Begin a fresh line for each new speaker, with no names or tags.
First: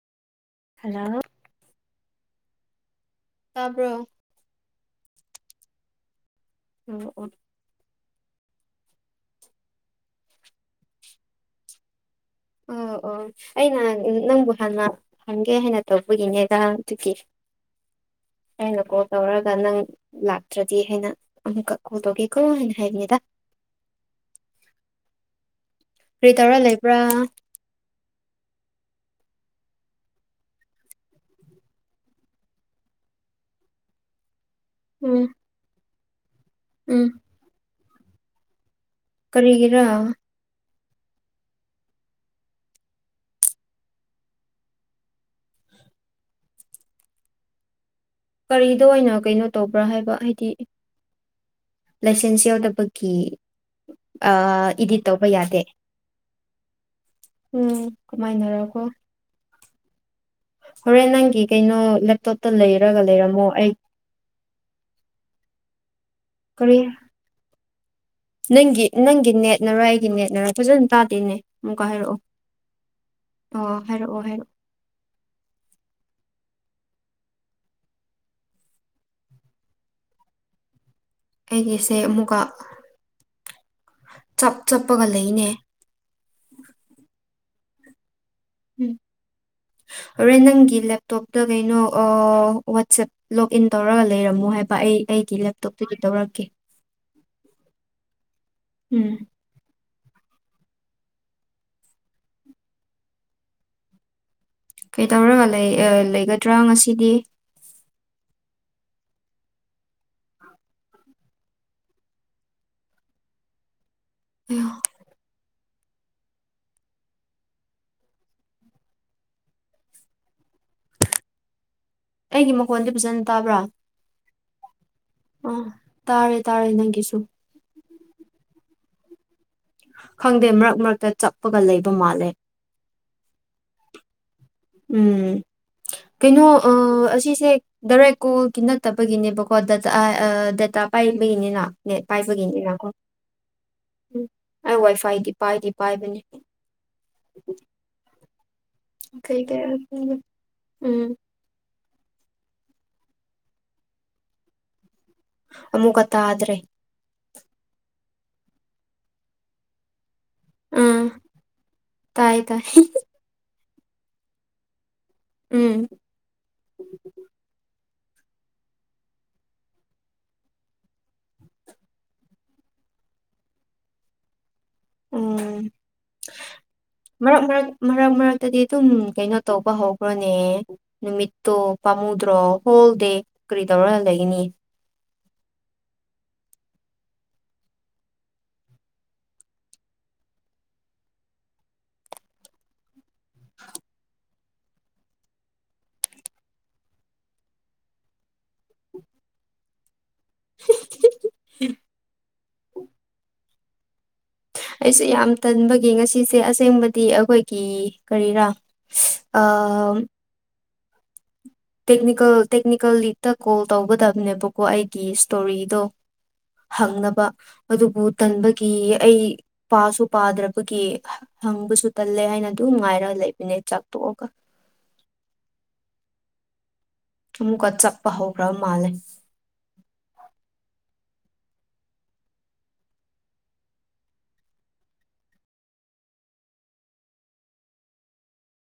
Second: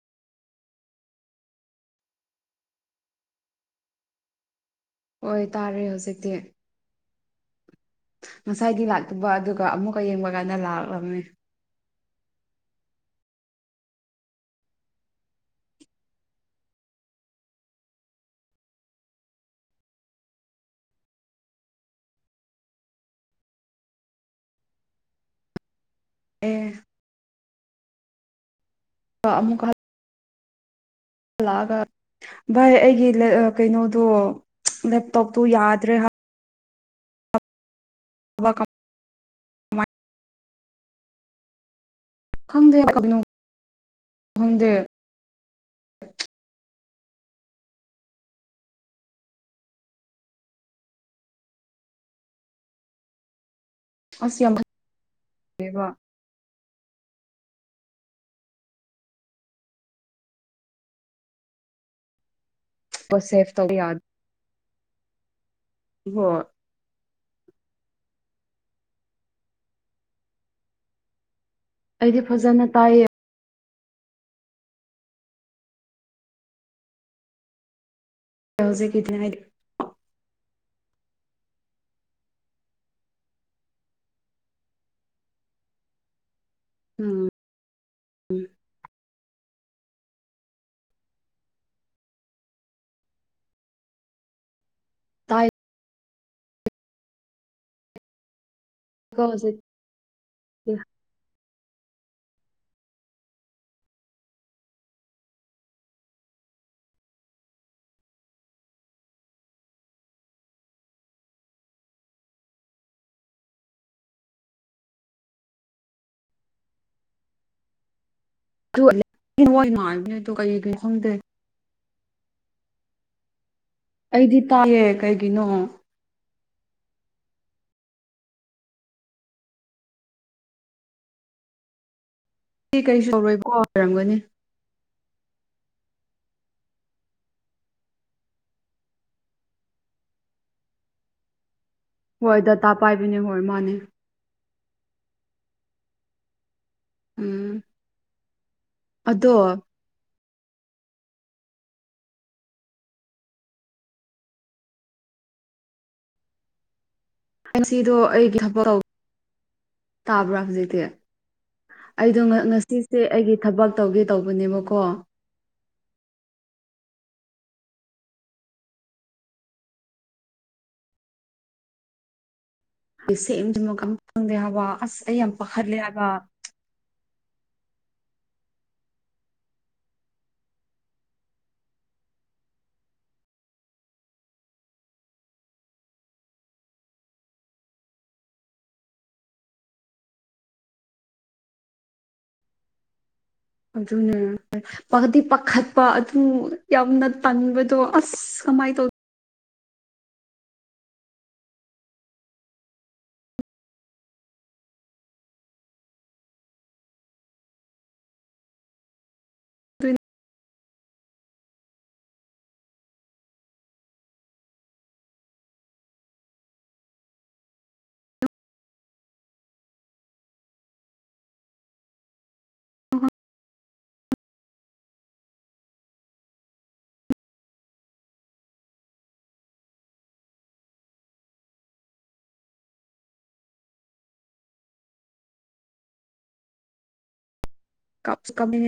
ꯍꯜꯂꯣꯑꯣ ꯇꯥꯕ꯭ꯔꯣ
ꯍꯣꯏ ꯇꯥꯔꯦ ꯍꯧꯖꯤꯛꯇꯤ
ꯎ ꯑꯣ
ꯉꯁꯥꯏꯗꯤ ꯂꯥꯛꯇꯕ ꯑꯗꯨꯒ ꯑꯃꯨꯛꯀ ꯌꯦꯡꯕ ꯀꯥꯟꯗ ꯂꯥꯛꯂꯝꯃꯦ
ꯑꯣ ꯑꯣ ꯑꯩꯅ ꯅꯪꯕꯨ ꯍꯥꯟꯅ ꯈꯪꯒꯦ ꯍꯥꯏꯅ ꯇꯧꯕꯒꯤꯅꯦꯗꯥ ꯑꯗꯨꯒꯤ ꯑꯩꯅ ꯀꯣꯜ ꯇꯧꯔꯒ ꯅꯪ ꯂꯥꯛꯇ꯭ꯔꯗꯤ ꯍꯥꯏꯅ ꯑꯃꯨꯛꯀ ꯀꯣꯜ ꯇꯧꯒꯦꯀꯣ ꯍꯥꯏꯅ ꯍꯥꯏꯔꯤꯅꯤꯗ ꯀꯔꯤ ꯇꯧꯔꯥ
ꯑꯦ
ꯂꯩꯕ꯭ꯔꯥ
ꯑꯥ ꯑꯃꯨꯛ ꯍꯠ ꯂꯥꯛꯑꯒ ꯚꯥꯏ ꯑꯩꯒꯤ ꯂꯥ ꯀꯩꯅꯣꯗꯣ ꯆꯥ ꯂꯦꯞꯇꯣꯞꯇꯣ ꯌꯥꯗ꯭ꯔꯦ ꯍꯥꯏ
ꯎꯪ
UNINTELLIGIBLE
ꯀꯔꯤꯒꯤꯔꯥ
ꯈꯪꯗꯦ ꯍꯪꯅꯧ ꯈꯪꯗꯦ
ꯀꯔꯤꯗ ꯑꯣꯏꯅ ꯀꯩꯅꯣ ꯇꯧꯕ꯭ꯔꯥ ꯍꯥꯏꯕ ꯍꯥꯏꯗꯤ ꯂꯥꯏꯁꯦꯟꯁ ꯌꯥꯎꯗꯕꯒꯤ
ꯑꯁ ꯌꯥꯝ
ꯑꯥ ꯏꯗꯤꯠ ꯇꯧꯕ ꯌꯥꯗꯦ
ꯐꯖꯩꯕ
ꯎꯪ ꯀꯃꯥꯏꯅꯔ ꯀꯣ ꯍꯣꯔꯦꯟ ꯅꯪꯒꯤ ꯀꯩꯅꯣ ꯂꯦꯞꯇꯣꯞꯇ ꯂꯩꯔꯒ ꯂꯩꯔꯝꯃꯣ ꯑꯩ
ꯍꯣꯏ
ꯀꯔꯤ ꯅꯪꯒꯤ ꯅꯪꯒꯤ ꯅꯦꯠꯅꯔ ꯑꯩꯒꯤ ꯅꯦꯠꯅꯔ ꯐꯖꯅ ꯇꯥꯗꯦꯅꯦ ꯑꯃꯨꯛꯀ ꯍꯥꯏꯔꯛꯑꯣ
ꯑꯩꯗꯤ ꯐꯖꯅ ꯇꯥꯏꯌꯦ
ꯑꯣ ꯍꯥꯏꯔꯛꯑꯣ ꯍꯥꯏꯔꯛꯑꯣ
ꯍꯧꯖꯤꯛꯀꯤꯅꯦ ꯍꯥꯏꯗꯤ
ꯑꯩꯒꯤꯁꯦ ꯑꯃꯨꯛꯀ ꯆꯞ ꯆꯞꯄꯒ ꯂꯩꯅꯦ
ꯑꯥꯎꯝ
ꯎꯝ ꯍꯣꯔꯦꯟ ꯅꯪꯒꯤ ꯂꯦꯞꯇꯣꯞꯇ ꯀꯩꯅꯣ ꯑꯣꯑꯥ ꯋꯥꯆꯦꯞ ꯂꯣꯛ ꯏꯟ ꯇꯧꯔꯒ ꯂꯩꯔꯝꯃꯣ ꯍꯥꯏꯕ ꯑꯩ ꯑꯩꯒꯤ
ꯇꯥꯏꯀꯣ
ꯂꯦꯞꯇꯣꯞꯇꯒꯤ ꯇꯧꯔꯛꯀꯦ ꯎꯪ
ꯇꯣꯛꯑꯖꯤ
ꯀꯩꯗꯧꯔꯒ ꯂꯩ ꯑꯥ ꯂꯩꯒꯗ꯭ꯔꯥ ꯉꯁꯤꯗꯤ ꯑꯌꯥ
ꯑꯗꯨ [unintelligible] ꯃꯣꯏ [unintelligible] ꯃꯥꯟꯕꯅꯦ ꯑꯗꯨ ꯀꯩꯒꯤ ꯈꯪꯗꯦ
ꯑꯩꯒꯤ ꯃꯈꯣꯟꯗꯤ ꯐꯖꯅ ꯇꯥꯕ꯭ꯔꯥ
ꯑꯩꯗꯤ ꯇꯥꯏꯌꯦ ꯀꯩꯒꯤꯅꯣ
ꯑꯣ ꯇꯥꯔꯦ ꯇꯥꯔꯦ ꯅꯪꯒꯤꯁꯨ ꯈꯪꯗꯦ ꯃꯔꯛ ꯃꯔꯛꯇ ꯆꯞꯄꯒ ꯂꯩꯕ ꯃꯥꯜꯂꯦ
ꯁꯤ [unintelligible] ꯀꯔꯤꯁꯨ [unintelligible] ꯇꯧꯔꯣꯏ ꯀꯣ ꯑꯣꯏꯔꯝꯒꯅꯤ
ꯎꯝ ꯀꯩꯅꯣ ꯑ ꯑꯁꯤꯁꯦ ꯗꯥꯔꯦꯛ ꯀꯣꯜꯒꯤ ꯅꯠꯇꯕꯒꯤꯅꯦꯕꯀꯣ ꯗꯇꯥ ꯑ ꯗꯇꯥ ꯄꯥꯏꯕꯒꯤꯅꯤꯅ ꯅꯦꯠ
ꯍꯣꯏ ꯗꯇꯥ
ꯄꯥꯏꯕꯒꯤꯅꯤꯅꯀꯣ
ꯄꯥꯏꯕꯅꯦ ꯍꯣꯏ ꯃꯥꯅꯦ
ꯎꯝ ꯑꯩ ꯋꯥꯏ ꯐꯥꯏꯗꯤ ꯄꯥꯏꯗꯤ ꯄꯥꯏꯕꯅꯦ
ꯎꯝ ꯑꯗꯣ ꯑꯩ
[unintelligible] ꯎꯝ ꯑꯃꯨꯛꯀ ꯇꯥꯗ꯭ꯔꯦ
ꯑꯦꯝꯁꯤꯗꯣ [unintelligible] ꯑꯩꯒꯤ ꯊꯕꯛ ꯇꯧ [unintelligible] ꯇꯥꯕ꯭ꯔꯥ ꯍꯧꯖꯤꯛꯇꯤ
ꯎꯝ
[unintelligible] ꯑꯩꯗꯣ
ꯇꯥꯏ
ꯉ
ꯇꯥꯏ
ꯉꯁꯤꯁꯦ ꯑꯩꯒꯤ ꯊꯕꯛ ꯇꯧꯒꯦ ꯇꯧꯕꯅꯦꯕꯀꯣ
ꯎꯝ
ꯀꯩ [unintelligible] ꯁꯦꯝꯗꯤꯅꯣ [unintelligible] ꯈꯪ ꯈꯪꯗꯦ ꯍꯥꯏꯕ ꯑ꯭ꯁ ꯑꯩ ꯌꯥꯝ
ꯎꯝ
ꯄꯥꯈꯠꯂꯦ ꯍꯥꯏꯕ
ꯃꯔꯛ ꯃꯔꯛ ꯃꯔꯛ ꯃꯔꯛꯇꯗꯤ ꯑꯗꯨꯝ ꯀꯩꯅꯣ ꯇꯧꯕ ꯍꯧꯕ꯭ꯔꯣꯅꯦ ꯅꯨꯃꯤꯠꯇꯣ ꯄꯥꯝꯃꯨꯗ꯭ꯔꯣ ꯍꯣꯜ ꯗꯦ ꯀ꯭ꯔꯤ ꯇꯧꯔꯒ ꯂꯩꯒꯅꯤ
ꯑꯗꯨꯅꯦ [unintelligible] ꯄꯥꯗꯤ ꯄꯥꯈꯠꯄ ꯑꯗꯨ ꯌꯥꯝꯅ ꯇꯟꯕꯗꯣ ꯑ꯭ꯁ ꯀꯃꯥꯏ ꯇꯧ
ꯍꯤꯍꯤ ꯍꯤ ꯑꯩꯁꯦ ꯌꯥꯝ ꯇꯟꯕꯒꯤ ꯉꯁꯤꯁꯦ ꯑꯁꯦꯡꯕꯗꯤ ꯑꯩꯈꯣꯏꯒꯤ ꯀꯔꯤꯔꯥ ꯁꯤꯁ ꯑꯝ ꯇꯦꯛꯅꯤꯀꯦꯜ ꯇꯦꯛꯅꯤꯀꯦꯜ ꯂꯤꯛꯇ ꯀꯣꯜ ꯇꯧꯒꯗꯕꯅꯦꯕꯀꯣ ꯑꯩꯒꯤ ꯁ꯭ꯇꯣꯔꯤꯗꯣ ꯍꯪꯅꯕ ꯑꯗꯨꯕꯨ ꯇꯟꯕꯒꯤ ꯑꯩ ꯄꯥꯁꯨ ꯄꯥꯗ꯭ꯔꯕꯒꯤ ꯍꯪꯕꯁꯨ ꯇꯜꯂꯦ ꯍꯥꯏꯅ ꯑꯗꯨꯝ ꯉꯥꯏꯔ ꯂꯩꯕꯅꯦ ꯆꯥꯛꯇꯣꯛꯑꯒ ꯑꯃꯨꯛꯀ ꯆꯠꯄ ꯍꯧꯈ꯭ꯔꯕ ꯃꯥꯜꯂꯦ
ꯀꯥꯞꯁꯨ [unintelligible] ꯀꯞꯅꯤꯡꯉꯦ